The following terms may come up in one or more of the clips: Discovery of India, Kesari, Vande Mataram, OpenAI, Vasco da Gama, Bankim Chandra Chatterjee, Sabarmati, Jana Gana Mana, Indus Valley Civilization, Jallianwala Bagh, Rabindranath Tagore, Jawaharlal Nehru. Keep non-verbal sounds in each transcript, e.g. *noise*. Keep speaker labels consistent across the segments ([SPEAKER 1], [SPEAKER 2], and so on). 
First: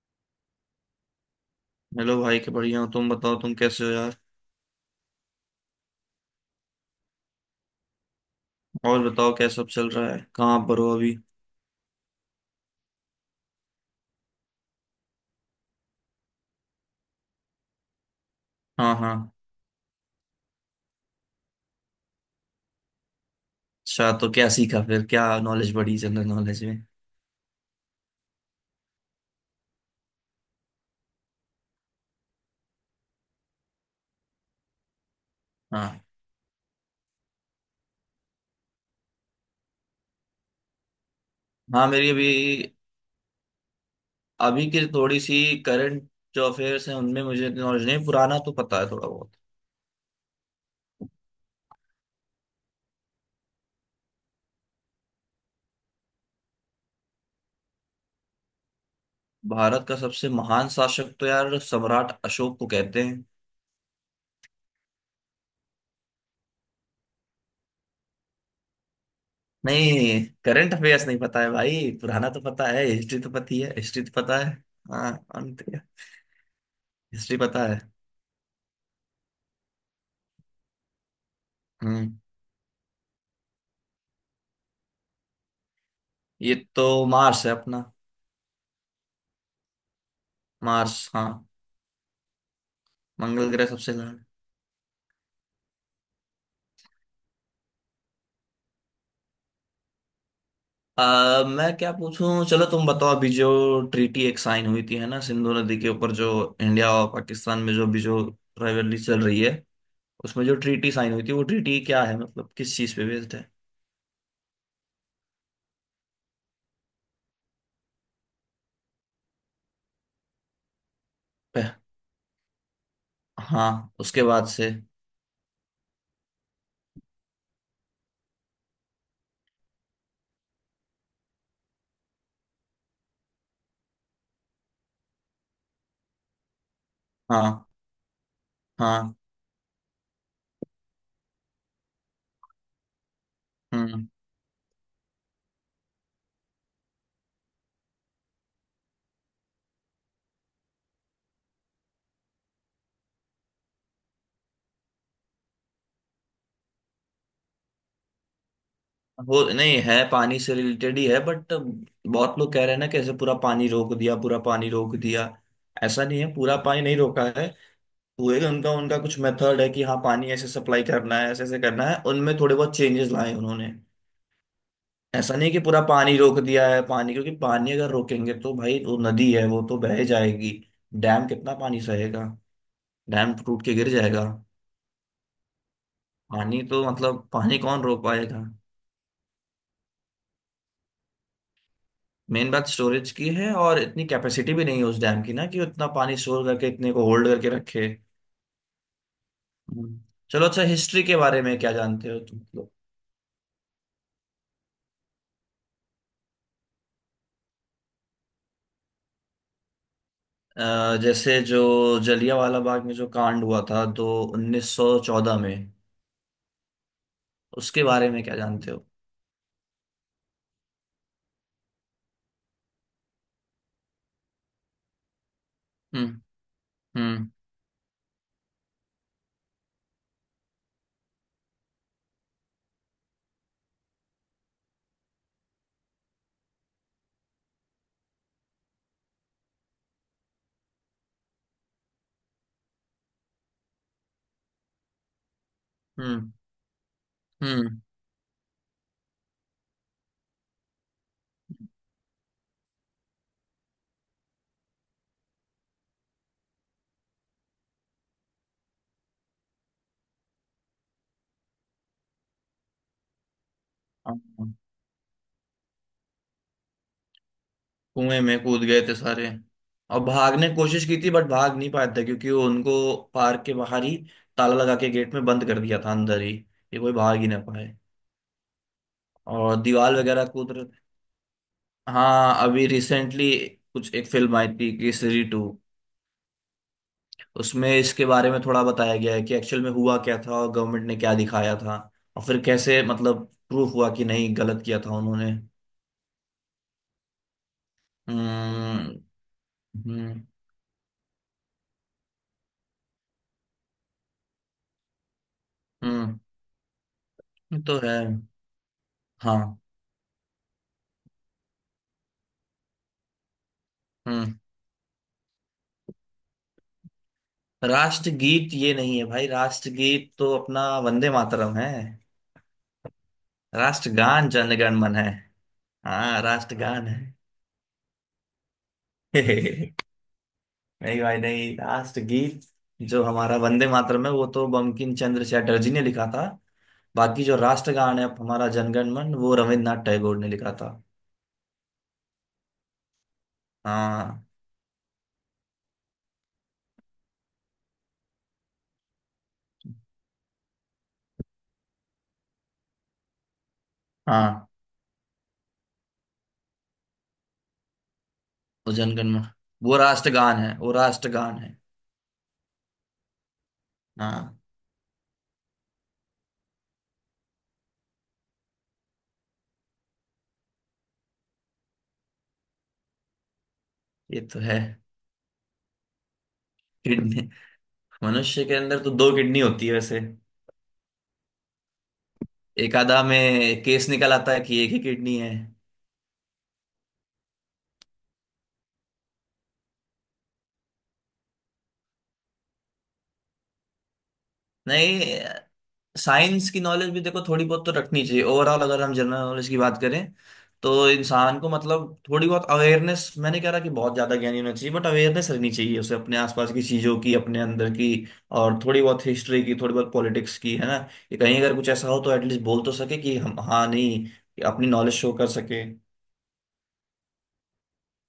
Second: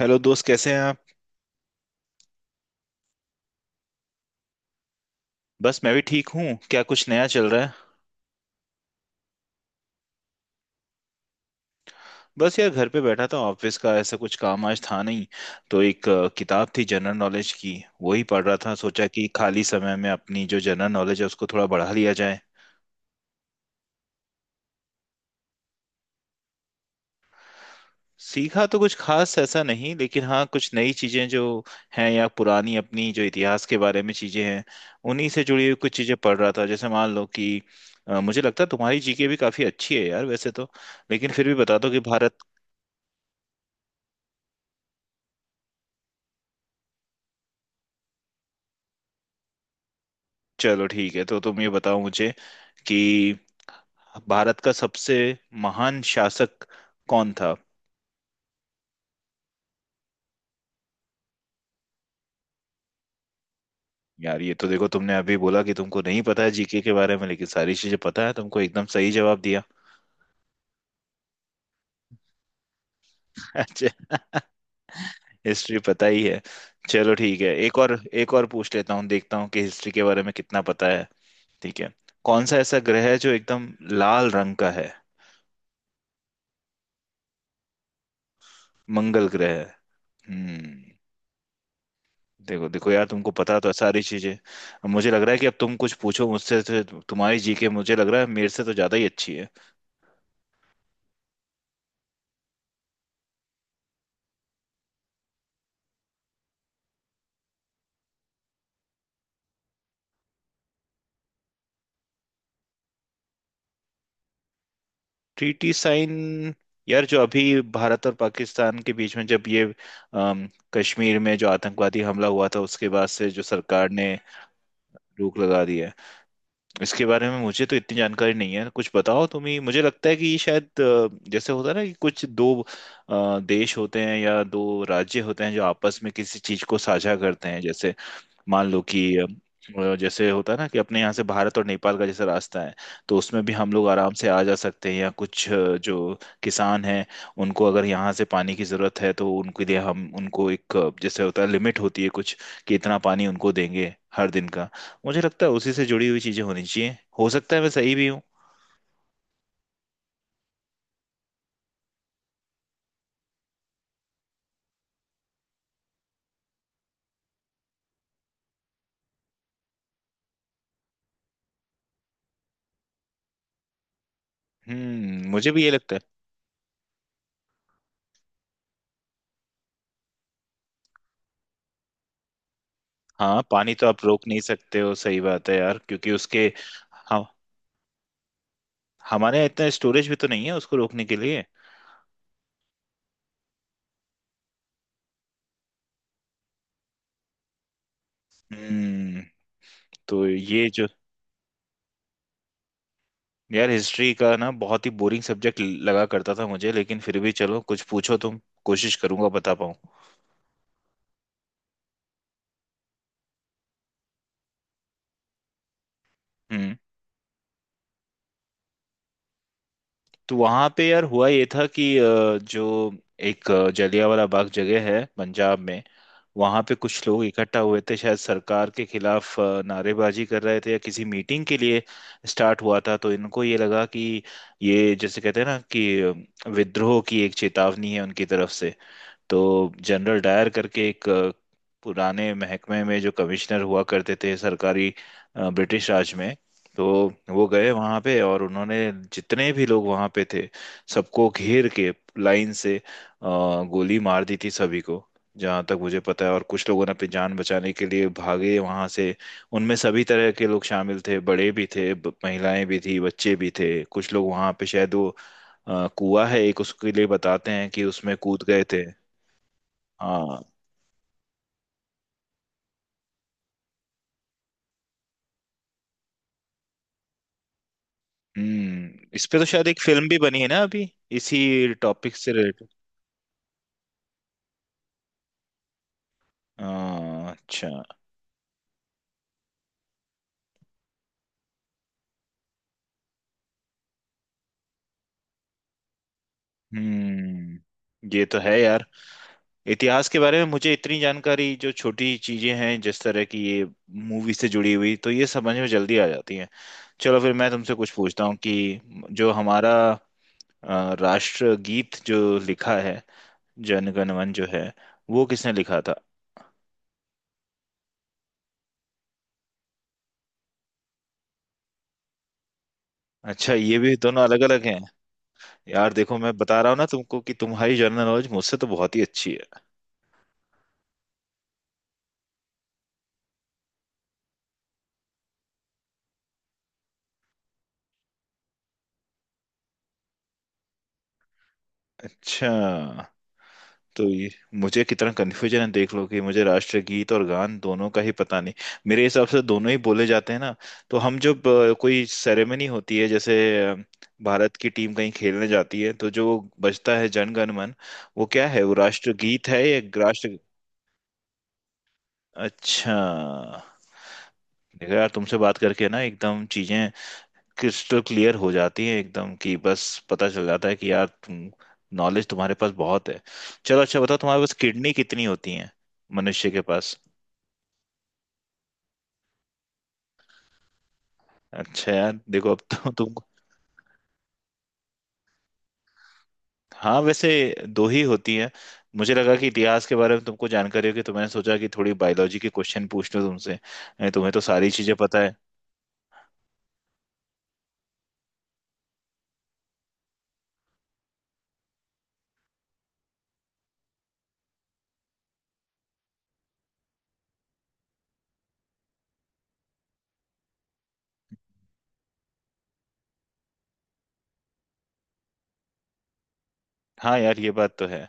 [SPEAKER 1] Hello दोस्त, कैसे हैं आप?
[SPEAKER 2] हेलो भाई के बढ़िया हो तुम बताओ तुम कैसे हो यार।
[SPEAKER 1] बस मैं भी ठीक हूँ। क्या कुछ नया चल रहा है?
[SPEAKER 2] और बताओ क्या सब चल रहा है, कहाँ पर हो अभी।
[SPEAKER 1] बस यार, घर पे बैठा था। ऑफिस का ऐसा कुछ काम आज था नहीं, तो एक किताब थी जनरल नॉलेज की। वही पढ़ रहा था।
[SPEAKER 2] हाँ
[SPEAKER 1] सोचा कि
[SPEAKER 2] हाँ।
[SPEAKER 1] खाली समय में अपनी जो जनरल नॉलेज है, उसको थोड़ा बढ़ा लिया जाए।
[SPEAKER 2] अच्छा, तो क्या सीखा फिर, क्या नॉलेज बढ़ी जनरल नॉलेज में।
[SPEAKER 1] सीखा तो कुछ खास ऐसा नहीं, लेकिन हाँ कुछ नई चीजें जो हैं या पुरानी अपनी जो इतिहास के बारे में चीजें हैं, उन्हीं से जुड़ी हुई कुछ
[SPEAKER 2] हाँ।
[SPEAKER 1] चीजें पढ़ रहा था। जैसे मान लो कि मुझे लगता है तुम्हारी जीके भी काफी अच्छी है यार वैसे तो, लेकिन फिर भी बता
[SPEAKER 2] हाँ,
[SPEAKER 1] दो कि
[SPEAKER 2] मेरी
[SPEAKER 1] भारत।
[SPEAKER 2] अभी अभी की थोड़ी सी करंट जो अफेयर्स हैं उनमें मुझे नॉलेज नहीं, पुराना तो पता है थोड़ा बहुत।
[SPEAKER 1] चलो ठीक है, तो तुम ये बताओ मुझे कि भारत का सबसे महान शासक कौन था?
[SPEAKER 2] भारत का सबसे महान शासक तो यार सम्राट अशोक को कहते हैं।
[SPEAKER 1] यार, ये तो देखो तुमने अभी बोला कि तुमको नहीं पता है जीके के बारे में, लेकिन सारी चीजें पता है तुमको। एकदम सही जवाब दिया।
[SPEAKER 2] नहीं, करंट अफेयर्स नहीं पता है भाई, पुराना तो पता है, हिस्ट्री तो
[SPEAKER 1] *laughs*
[SPEAKER 2] पता ही है,
[SPEAKER 1] अच्छा।
[SPEAKER 2] हिस्ट्री तो पता है। हाँ।
[SPEAKER 1] हिस्ट्री पता ही है। चलो
[SPEAKER 2] हिस्ट्री
[SPEAKER 1] ठीक है,
[SPEAKER 2] पता
[SPEAKER 1] एक
[SPEAKER 2] है।
[SPEAKER 1] और एक और पूछ लेता हूँ। देखता हूँ कि हिस्ट्री के बारे में कितना पता है। ठीक है।
[SPEAKER 2] हम्म।
[SPEAKER 1] कौन सा ऐसा ग्रह है जो एकदम लाल रंग का है?
[SPEAKER 2] ये तो मार्स है अपना।
[SPEAKER 1] मंगल ग्रह। हम्म।
[SPEAKER 2] मार्स, हाँ।
[SPEAKER 1] देखो देखो यार, तुमको
[SPEAKER 2] मंगल
[SPEAKER 1] पता
[SPEAKER 2] ग्रह
[SPEAKER 1] तो है
[SPEAKER 2] सबसे
[SPEAKER 1] सारी
[SPEAKER 2] गर्म।
[SPEAKER 1] चीजें। अब मुझे लग रहा है कि अब तुम कुछ पूछो मुझसे, तो तुम्हारी जीके मुझे लग रहा है मेरे से तो ज्यादा ही अच्छी है।
[SPEAKER 2] मैं क्या पूछूं, चलो तुम बताओ अभी जो ट्रीटी एक साइन हुई थी है ना सिंधु नदी के ऊपर, जो इंडिया और पाकिस्तान में जो अभी जो राइवलरी चल रही है, उसमें जो ट्रीटी साइन हुई थी, वो ट्रीटी क्या है, मतलब किस चीज पे बेस्ड है।
[SPEAKER 1] Treaty sign. यार, जो अभी भारत और पाकिस्तान के बीच में जब ये अम, कश्मीर में जो
[SPEAKER 2] पह-
[SPEAKER 1] आतंकवादी हमला हुआ था, उसके बाद से जो सरकार
[SPEAKER 2] हाँ,
[SPEAKER 1] ने
[SPEAKER 2] उसके बाद से।
[SPEAKER 1] रोक लगा दी है। इसके बारे में मुझे तो इतनी जानकारी नहीं है, कुछ बताओ तुम ही। मुझे लगता है कि ये शायद जैसे होता है ना कि कुछ दो देश होते हैं या दो राज्य होते हैं, जो आपस में किसी चीज को साझा करते हैं।
[SPEAKER 2] हाँ।
[SPEAKER 1] जैसे मान लो कि
[SPEAKER 2] हाँ।
[SPEAKER 1] जैसे होता है ना कि अपने यहाँ से भारत और नेपाल का जैसे रास्ता है। तो उसमें भी हम लोग
[SPEAKER 2] हम्म।
[SPEAKER 1] आराम से आ जा सकते हैं, या कुछ जो किसान हैं, उनको अगर यहाँ से पानी की ज़रूरत है, तो उनके लिए हम उनको एक जैसे होता है लिमिट होती है कुछ, कि इतना पानी उनको देंगे हर दिन का। मुझे लगता है उसी से जुड़ी हुई चीज़ें होनी चाहिए। हो सकता है मैं सही भी हूँ।
[SPEAKER 2] वो नहीं है, पानी से रिलेटेड ही है बट बहुत लोग कह रहे हैं ना कैसे पूरा पानी रोक दिया, पूरा पानी रोक दिया। ऐसा नहीं है, पूरा पानी नहीं रोका है। हुए कि उनका उनका कुछ मेथड है कि हाँ पानी ऐसे सप्लाई करना है, ऐसे ऐसे करना है, उनमें थोड़े बहुत चेंजेस लाए उन्होंने। ऐसा
[SPEAKER 1] मुझे
[SPEAKER 2] नहीं कि
[SPEAKER 1] भी ये
[SPEAKER 2] पूरा
[SPEAKER 1] लगता है।
[SPEAKER 2] पानी रोक दिया है, पानी, क्योंकि पानी अगर रोकेंगे तो भाई वो नदी है, वो तो बह जाएगी। डैम कितना पानी सहेगा। डैम
[SPEAKER 1] हाँ,
[SPEAKER 2] टूट
[SPEAKER 1] पानी
[SPEAKER 2] के
[SPEAKER 1] तो
[SPEAKER 2] गिर
[SPEAKER 1] आप रोक
[SPEAKER 2] जाएगा।
[SPEAKER 1] नहीं सकते हो, सही बात है यार, क्योंकि उसके
[SPEAKER 2] पानी तो
[SPEAKER 1] हम
[SPEAKER 2] मतलब पानी कौन रोक पाएगा।
[SPEAKER 1] हमारे यहाँ इतना स्टोरेज भी तो नहीं है उसको रोकने के लिए।
[SPEAKER 2] मेन बात स्टोरेज की है, और इतनी कैपेसिटी भी नहीं है उस डैम की ना कि उतना पानी स्टोर करके, इतने को होल्ड करके रखे।
[SPEAKER 1] हम्म
[SPEAKER 2] हम्म।
[SPEAKER 1] तो
[SPEAKER 2] चलो अच्छा,
[SPEAKER 1] ये जो।
[SPEAKER 2] हिस्ट्री के बारे में क्या जानते हो तुम।
[SPEAKER 1] यार, हिस्ट्री का ना बहुत ही बोरिंग सब्जेक्ट लगा करता था मुझे, लेकिन फिर भी चलो कुछ पूछो तुम। कोशिश करूंगा बता पाऊं।
[SPEAKER 2] जैसे जो जलियांवाला बाग में जो कांड हुआ था तो 1914 में,
[SPEAKER 1] हम्म
[SPEAKER 2] उसके बारे में क्या जानते हो।
[SPEAKER 1] तो वहां पे यार हुआ ये था कि जो एक जलियांवाला बाग जगह है पंजाब में।
[SPEAKER 2] हम्म
[SPEAKER 1] वहां पे कुछ लोग
[SPEAKER 2] हम्म
[SPEAKER 1] इकट्ठा हुए थे, शायद सरकार के खिलाफ नारेबाजी कर रहे थे या किसी मीटिंग के लिए। स्टार्ट हुआ था, तो इनको ये लगा कि ये जैसे कहते हैं ना कि विद्रोह की एक चेतावनी है उनकी तरफ से। तो जनरल डायर करके एक पुराने महकमे में जो कमिश्नर हुआ करते थे सरकारी, ब्रिटिश राज
[SPEAKER 2] हम्म
[SPEAKER 1] में। तो वो गए
[SPEAKER 2] हम्म।
[SPEAKER 1] वहाँ पे और उन्होंने, जितने भी लोग वहाँ पे थे, सबको घेर के लाइन से गोली मार दी थी सभी को, जहाँ तक मुझे पता है। और कुछ लोगों ने अपनी जान बचाने के लिए भागे वहाँ से। उनमें सभी तरह के लोग शामिल थे, बड़े भी थे, महिलाएं भी थी, बच्चे भी थे। कुछ
[SPEAKER 2] हाँ।
[SPEAKER 1] लोग वहाँ पे शायद वो कुआं है एक, उसके लिए बताते हैं कि उसमें
[SPEAKER 2] कुएं
[SPEAKER 1] कूद
[SPEAKER 2] में कूद
[SPEAKER 1] गए
[SPEAKER 2] गए
[SPEAKER 1] थे।
[SPEAKER 2] थे सारे। और
[SPEAKER 1] हाँ।
[SPEAKER 2] भागने की कोशिश की थी बट भाग नहीं पाए थे, क्योंकि वो उनको पार्क के बाहर ही ताला लगा के गेट में बंद कर दिया था, अंदर ही। ये कोई भाग ही ना पाए।
[SPEAKER 1] इस पे तो
[SPEAKER 2] और
[SPEAKER 1] शायद एक
[SPEAKER 2] दीवार
[SPEAKER 1] फिल्म भी
[SPEAKER 2] वगैरह
[SPEAKER 1] बनी है
[SPEAKER 2] कूद
[SPEAKER 1] ना
[SPEAKER 2] रहे।
[SPEAKER 1] अभी, इसी टॉपिक से
[SPEAKER 2] हाँ, अभी
[SPEAKER 1] रिलेटेड।
[SPEAKER 2] रिसेंटली कुछ एक फिल्म आई थी, केसरी टू।
[SPEAKER 1] हाँ, अच्छा।
[SPEAKER 2] उसमें इसके बारे में थोड़ा बताया गया है कि एक्चुअल में हुआ क्या था और गवर्नमेंट ने क्या दिखाया था। और फिर कैसे मतलब प्रूफ हुआ कि नहीं, गलत किया था उन्होंने।
[SPEAKER 1] हम्म ये तो है यार।
[SPEAKER 2] हम्म।
[SPEAKER 1] इतिहास के
[SPEAKER 2] हम्म।
[SPEAKER 1] बारे में मुझे इतनी जानकारी, जो छोटी चीजें हैं जिस तरह की ये मूवी से जुड़ी हुई, तो ये समझ में जल्दी आ
[SPEAKER 2] हम्म,
[SPEAKER 1] जाती है। चलो, फिर मैं
[SPEAKER 2] ये
[SPEAKER 1] तुमसे
[SPEAKER 2] तो
[SPEAKER 1] कुछ
[SPEAKER 2] है।
[SPEAKER 1] पूछता हूँ कि जो
[SPEAKER 2] हाँ।
[SPEAKER 1] हमारा राष्ट्रगीत जो लिखा है, जन गण मन
[SPEAKER 2] हम्म।
[SPEAKER 1] जो है, वो किसने लिखा था?
[SPEAKER 2] राष्ट्रगीत ये नहीं है भाई, राष्ट्रगीत तो अपना वंदे मातरम है।
[SPEAKER 1] अच्छा, ये भी दोनों
[SPEAKER 2] राष्ट्रगान
[SPEAKER 1] अलग अलग
[SPEAKER 2] जनगण
[SPEAKER 1] हैं।
[SPEAKER 2] मन है।
[SPEAKER 1] यार देखो,
[SPEAKER 2] हाँ,
[SPEAKER 1] मैं बता रहा हूँ ना
[SPEAKER 2] राष्ट्रगान
[SPEAKER 1] तुमको कि तुम्हारी जनरल नॉलेज मुझसे तो बहुत ही अच्छी है।
[SPEAKER 2] है। *laughs* नहीं भाई, नहीं, लास्ट गीत जो हमारा वंदे मातरम है वो तो बंकिम चंद्र चटर्जी ने लिखा था। बाकी जो राष्ट्रगान है हमारा जनगण मन, वो रविन्द्रनाथ टैगोर ने लिखा था।
[SPEAKER 1] अच्छा, तो
[SPEAKER 2] हाँ।
[SPEAKER 1] ये, मुझे कितना कन्फ्यूजन है देख लो कि मुझे राष्ट्रगीत और गान दोनों का ही पता नहीं। मेरे हिसाब से दोनों ही बोले जाते हैं ना? तो हम जब कोई सेरेमनी होती है, जैसे अ,
[SPEAKER 2] हाँ।
[SPEAKER 1] भारत की टीम कहीं खेलने जाती है, तो जो बजता है जन गण मन, वो क्या है?
[SPEAKER 2] वो
[SPEAKER 1] वो
[SPEAKER 2] जनगण मन।
[SPEAKER 1] राष्ट्रगीत है
[SPEAKER 2] वो
[SPEAKER 1] या?
[SPEAKER 2] राष्ट्रगान
[SPEAKER 1] राष्ट्र
[SPEAKER 2] है, वो राष्ट्रगान है।
[SPEAKER 1] अच्छा।
[SPEAKER 2] हाँ।
[SPEAKER 1] देखो यार, तुमसे बात करके ना एकदम चीजें क्रिस्टल क्लियर हो जाती है एकदम। कि बस पता चल जाता है कि यार तुम, नॉलेज तुम्हारे पास बहुत है। चलो, अच्छा बताओ,
[SPEAKER 2] ये तो
[SPEAKER 1] तुम्हारे पास
[SPEAKER 2] है।
[SPEAKER 1] किडनी कितनी होती हैं, मनुष्य के पास?
[SPEAKER 2] किडनी। मनुष्य के अंदर तो दो किडनी होती है वैसे।
[SPEAKER 1] अच्छा यार देखो, अब
[SPEAKER 2] एक
[SPEAKER 1] तो
[SPEAKER 2] आधा
[SPEAKER 1] तुम।
[SPEAKER 2] में केस निकल आता है कि एक ही किडनी है।
[SPEAKER 1] हाँ वैसे, दो ही होती हैं। मुझे लगा कि इतिहास के बारे में तुमको जानकारी होगी, तो मैंने सोचा कि थोड़ी बायोलॉजी के क्वेश्चन पूछ लूं तुमसे। नहीं, तुम्हें तो सारी चीजें
[SPEAKER 2] नहीं,
[SPEAKER 1] पता है।
[SPEAKER 2] साइंस की नॉलेज भी देखो थोड़ी बहुत तो रखनी चाहिए, ओवरऑल अगर हम जनरल नॉलेज की बात करें। तो इंसान को मतलब थोड़ी बहुत अवेयरनेस, मैं नहीं कह रहा कि बहुत ज्यादा ज्ञानी होना चाहिए बट अवेयरनेस रहनी चाहिए उसे अपने आसपास की चीजों की, अपने अंदर की। और थोड़ी बहुत हिस्ट्री की, थोड़ी बहुत पॉलिटिक्स की, है ना। कि कहीं अगर कुछ ऐसा हो तो एटलीस्ट बोल तो सके कि हम, हाँ नहीं, कि अपनी नॉलेज शो कर सके।
[SPEAKER 1] हाँ यार, ये बात तो है।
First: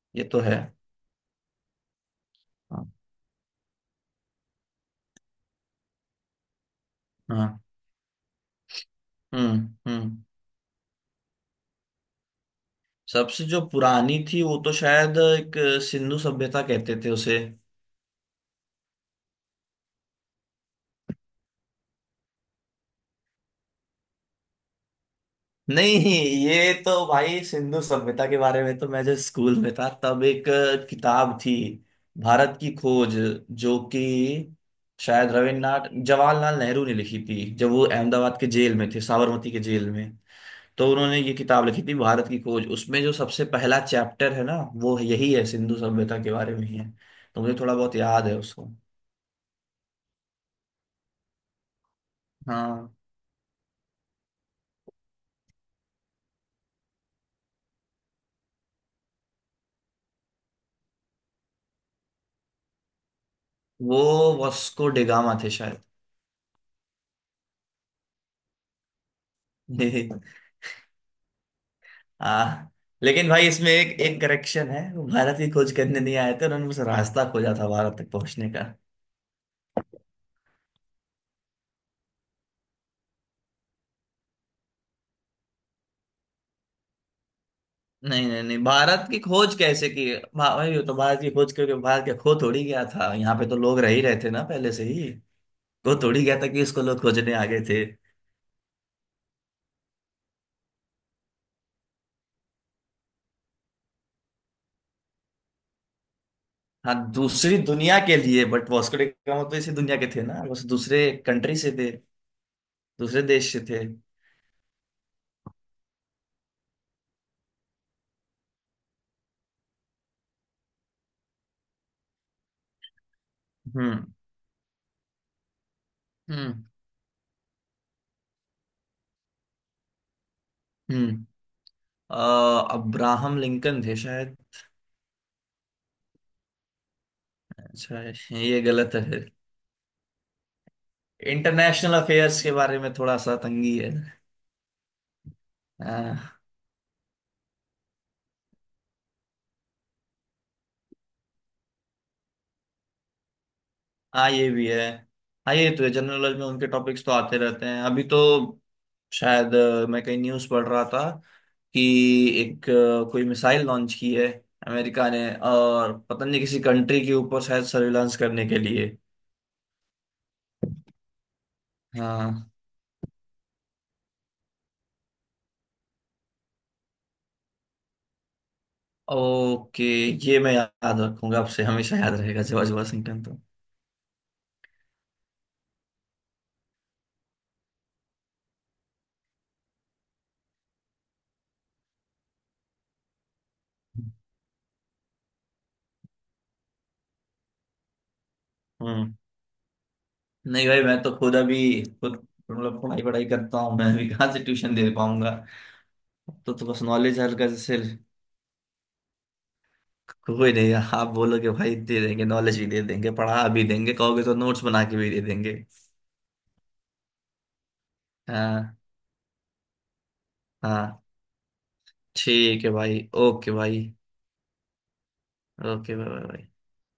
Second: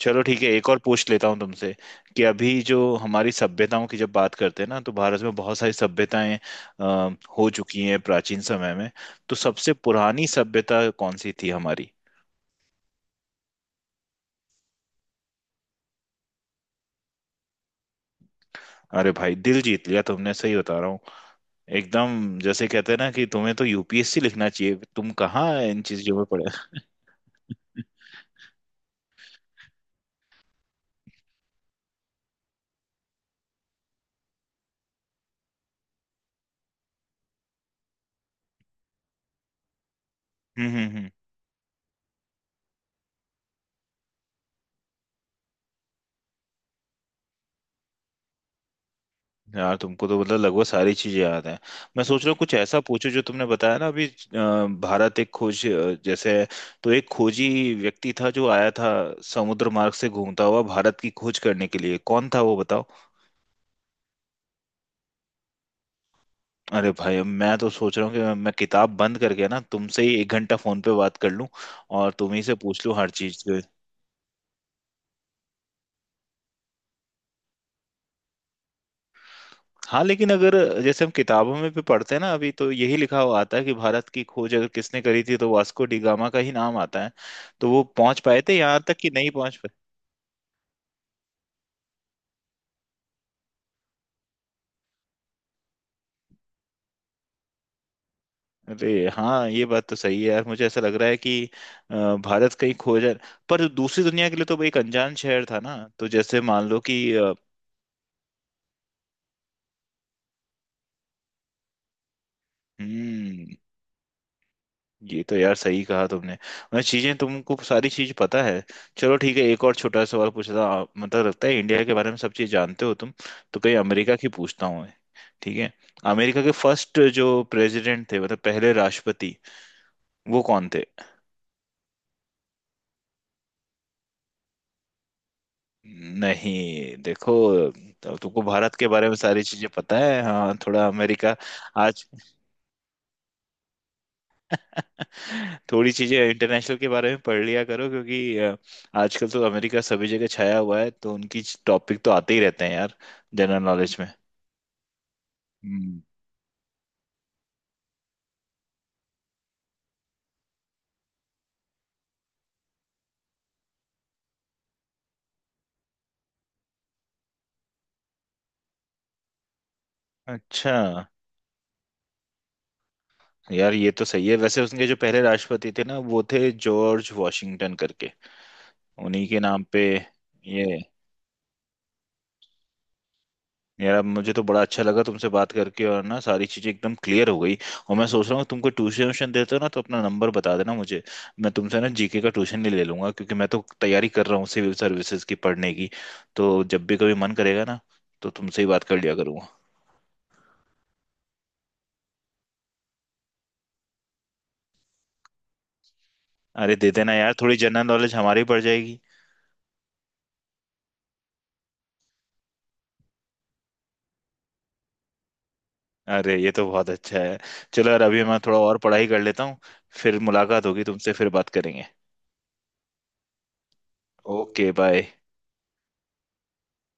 [SPEAKER 1] चलो
[SPEAKER 2] ये तो
[SPEAKER 1] ठीक है,
[SPEAKER 2] है।
[SPEAKER 1] एक और पूछ लेता हूँ तुमसे, कि अभी जो
[SPEAKER 2] हाँ।
[SPEAKER 1] हमारी सभ्यताओं की जब बात करते हैं ना, तो भारत में बहुत सारी सभ्यताएं अ,
[SPEAKER 2] हाँ।
[SPEAKER 1] हो चुकी हैं प्राचीन समय में। तो
[SPEAKER 2] हम्म।
[SPEAKER 1] सबसे
[SPEAKER 2] हम्म।
[SPEAKER 1] पुरानी सभ्यता कौन सी थी हमारी?
[SPEAKER 2] सबसे जो पुरानी थी वो तो शायद एक सिंधु सभ्यता कहते थे उसे।
[SPEAKER 1] अरे भाई, दिल जीत लिया तुमने, सही बता रहा हूँ। एकदम जैसे कहते हैं ना कि तुम्हें तो यूपीएससी लिखना चाहिए, तुम कहाँ इन
[SPEAKER 2] नहीं,
[SPEAKER 1] चीजों में
[SPEAKER 2] ये
[SPEAKER 1] पड़े। *laughs*
[SPEAKER 2] तो भाई सिंधु सभ्यता के बारे में तो मैं जब स्कूल में था, तब एक किताब थी, भारत की खोज। जो कि शायद रविन्द्रनाथ, जवाहरलाल नेहरू ने लिखी थी, जब वो अहमदाबाद के जेल में थे, साबरमती के जेल में।
[SPEAKER 1] हम्म, हम्म,
[SPEAKER 2] तो
[SPEAKER 1] हम्म।
[SPEAKER 2] उन्होंने ये किताब लिखी थी, भारत की खोज, उसमें जो सबसे पहला चैप्टर है ना, वो यही है, सिंधु सभ्यता के बारे में ही है। तो मुझे थोड़ा बहुत याद है उसको।
[SPEAKER 1] यार तुमको तो मतलब लगभग सारी चीजें याद हैं। मैं सोच रहा हूँ कुछ ऐसा
[SPEAKER 2] हाँ,
[SPEAKER 1] पूछो, जो तुमने बताया ना अभी भारत एक खोज, जैसे है। तो एक खोजी व्यक्ति था जो आया था समुद्र मार्ग से घूमता हुआ भारत की खोज करने के लिए, कौन था वो बताओ?
[SPEAKER 2] वो वास्को डी गामा थे शायद।
[SPEAKER 1] अरे भाई, अब मैं तो सोच रहा हूँ कि मैं किताब बंद करके ना तुमसे ही एक
[SPEAKER 2] *laughs*
[SPEAKER 1] घंटा फोन पे बात कर लूँ। और तुम ही से
[SPEAKER 2] हाँ,
[SPEAKER 1] पूछ लूँ हर
[SPEAKER 2] लेकिन
[SPEAKER 1] चीज।
[SPEAKER 2] भाई इसमें एक एक करेक्शन है, वो भारत की खोज करने नहीं आए थे, उन्होंने बस रास्ता खोजा था भारत तक पहुंचने का।
[SPEAKER 1] हाँ, लेकिन अगर, जैसे हम किताबों में भी पढ़ते हैं ना अभी, तो यही लिखा हुआ आता है कि भारत की खोज अगर किसने करी थी तो वास्को डी गामा का ही नाम आता है। तो वो पहुंच
[SPEAKER 2] नहीं
[SPEAKER 1] पाए
[SPEAKER 2] नहीं
[SPEAKER 1] थे
[SPEAKER 2] नहीं,
[SPEAKER 1] यहाँ तक
[SPEAKER 2] भारत
[SPEAKER 1] कि
[SPEAKER 2] की
[SPEAKER 1] नहीं
[SPEAKER 2] खोज
[SPEAKER 1] पहुंच पाए?
[SPEAKER 2] कैसे की, भाई वो तो भारत की खोज करके भारत के खो थोड़ी गया था, यहाँ पे तो लोग रह ही रहे थे ना पहले से ही। खो थोड़ी गया था कि इसको लोग खोजने आ गए थे।
[SPEAKER 1] अरे हाँ, ये बात तो सही है यार। मुझे ऐसा लग रहा है कि अ, भारत कहीं खोज है, पर दूसरी दुनिया के लिए तो वो एक अनजान शहर था ना। तो जैसे मान लो
[SPEAKER 2] हाँ,
[SPEAKER 1] कि
[SPEAKER 2] दूसरी दुनिया के लिए बट वास्को डी गामा तो इसी दुनिया के थे ना, बस दूसरे कंट्री से थे। दूसरे देश
[SPEAKER 1] हम्म
[SPEAKER 2] से थे।
[SPEAKER 1] ये तो यार, सही कहा तुमने, मतलब चीजें तुमको, सारी चीज पता है। चलो ठीक है, एक और छोटा सा सवाल पूछता हूँ। मतलब लगता है इंडिया के बारे में सब चीज जानते हो तुम। तो कहीं
[SPEAKER 2] हम्म
[SPEAKER 1] अमेरिका की पूछता हूँ मैं। ठीक है। अमेरिका के
[SPEAKER 2] हम्म
[SPEAKER 1] फर्स्ट जो प्रेसिडेंट थे, मतलब पहले राष्ट्रपति, वो कौन थे?
[SPEAKER 2] हम्म। अब्राहम लिंकन थे शायद।
[SPEAKER 1] नहीं, देखो। तो
[SPEAKER 2] अच्छा,
[SPEAKER 1] तुमको
[SPEAKER 2] ये
[SPEAKER 1] भारत के
[SPEAKER 2] गलत
[SPEAKER 1] बारे में
[SPEAKER 2] है।
[SPEAKER 1] सारी चीजें पता है, हाँ थोड़ा अमेरिका।
[SPEAKER 2] इंटरनेशनल
[SPEAKER 1] आज
[SPEAKER 2] अफेयर्स के बारे में थोड़ा सा तंगी है।
[SPEAKER 1] थोड़ी चीजें
[SPEAKER 2] हाँ।
[SPEAKER 1] इंटरनेशनल के बारे में पढ़ लिया करो, क्योंकि आजकल तो अमेरिका सभी जगह छाया हुआ है, तो उनकी टॉपिक तो आते ही रहते हैं यार, जनरल नॉलेज में।
[SPEAKER 2] हाँ, ये भी है। हाँ ये तो है,
[SPEAKER 1] हम्म।
[SPEAKER 2] जनरल नॉलेज में उनके टॉपिक्स तो आते रहते हैं अभी तो। शायद मैं कहीं न्यूज़ पढ़ रहा था कि एक कोई मिसाइल लॉन्च की है अमेरिका ने, और पता नहीं किसी कंट्री के ऊपर, शायद सर्विलांस करने के लिए।
[SPEAKER 1] अच्छा
[SPEAKER 2] हाँ।
[SPEAKER 1] यार, ये तो सही है। वैसे उसके जो पहले राष्ट्रपति थे ना, वो थे जॉर्ज वॉशिंगटन करके। उन्हीं के नाम पे।
[SPEAKER 2] ओके, ये मैं
[SPEAKER 1] ये।
[SPEAKER 2] याद रखूंगा, आपसे हमेशा याद रहेगा, जॉर्ज वाशिंगटन तो।
[SPEAKER 1] यार, अब मुझे तो बड़ा अच्छा लगा तुमसे बात करके, और ना सारी चीजें एकदम क्लियर हो गई। और मैं सोच रहा हूँ तुमको, ट्यूशन व्यूशन देते हो ना, तो अपना नंबर बता देना मुझे। मैं तुमसे ना जीके का ट्यूशन ही ले लूंगा, क्योंकि मैं तो तैयारी कर रहा हूँ सिविल सर्विसेज की पढ़ने की। तो जब भी कभी मन करेगा ना, तो तुमसे ही बात कर
[SPEAKER 2] हम्म।
[SPEAKER 1] लिया करूंगा।
[SPEAKER 2] नहीं भाई, मैं तो खुद अभी, खुद मतलब पढ़ाई, पढ़ाई करता हूँ मैं, अभी कहाँ से ट्यूशन दे पाऊंगा। तो
[SPEAKER 1] अरे
[SPEAKER 2] बस
[SPEAKER 1] दे देना
[SPEAKER 2] नॉलेज
[SPEAKER 1] यार,
[SPEAKER 2] हर घर
[SPEAKER 1] थोड़ी
[SPEAKER 2] से।
[SPEAKER 1] जनरल नॉलेज हमारी बढ़ जाएगी।
[SPEAKER 2] कोई नहीं है। आप बोलोगे भाई, दे देंगे, नॉलेज भी दे देंगे, पढ़ा भी देंगे, कहोगे तो नोट्स बना के भी दे देंगे।
[SPEAKER 1] अरे ये तो बहुत अच्छा है। चलो यार, अभी मैं थोड़ा
[SPEAKER 2] हाँ।
[SPEAKER 1] और पढ़ाई कर लेता हूँ। फिर मुलाकात होगी
[SPEAKER 2] हाँ,
[SPEAKER 1] तुमसे, फिर बात करेंगे।
[SPEAKER 2] ठीक है भाई, ओके भाई।
[SPEAKER 1] Okay bye.
[SPEAKER 2] ओके भाई भाई।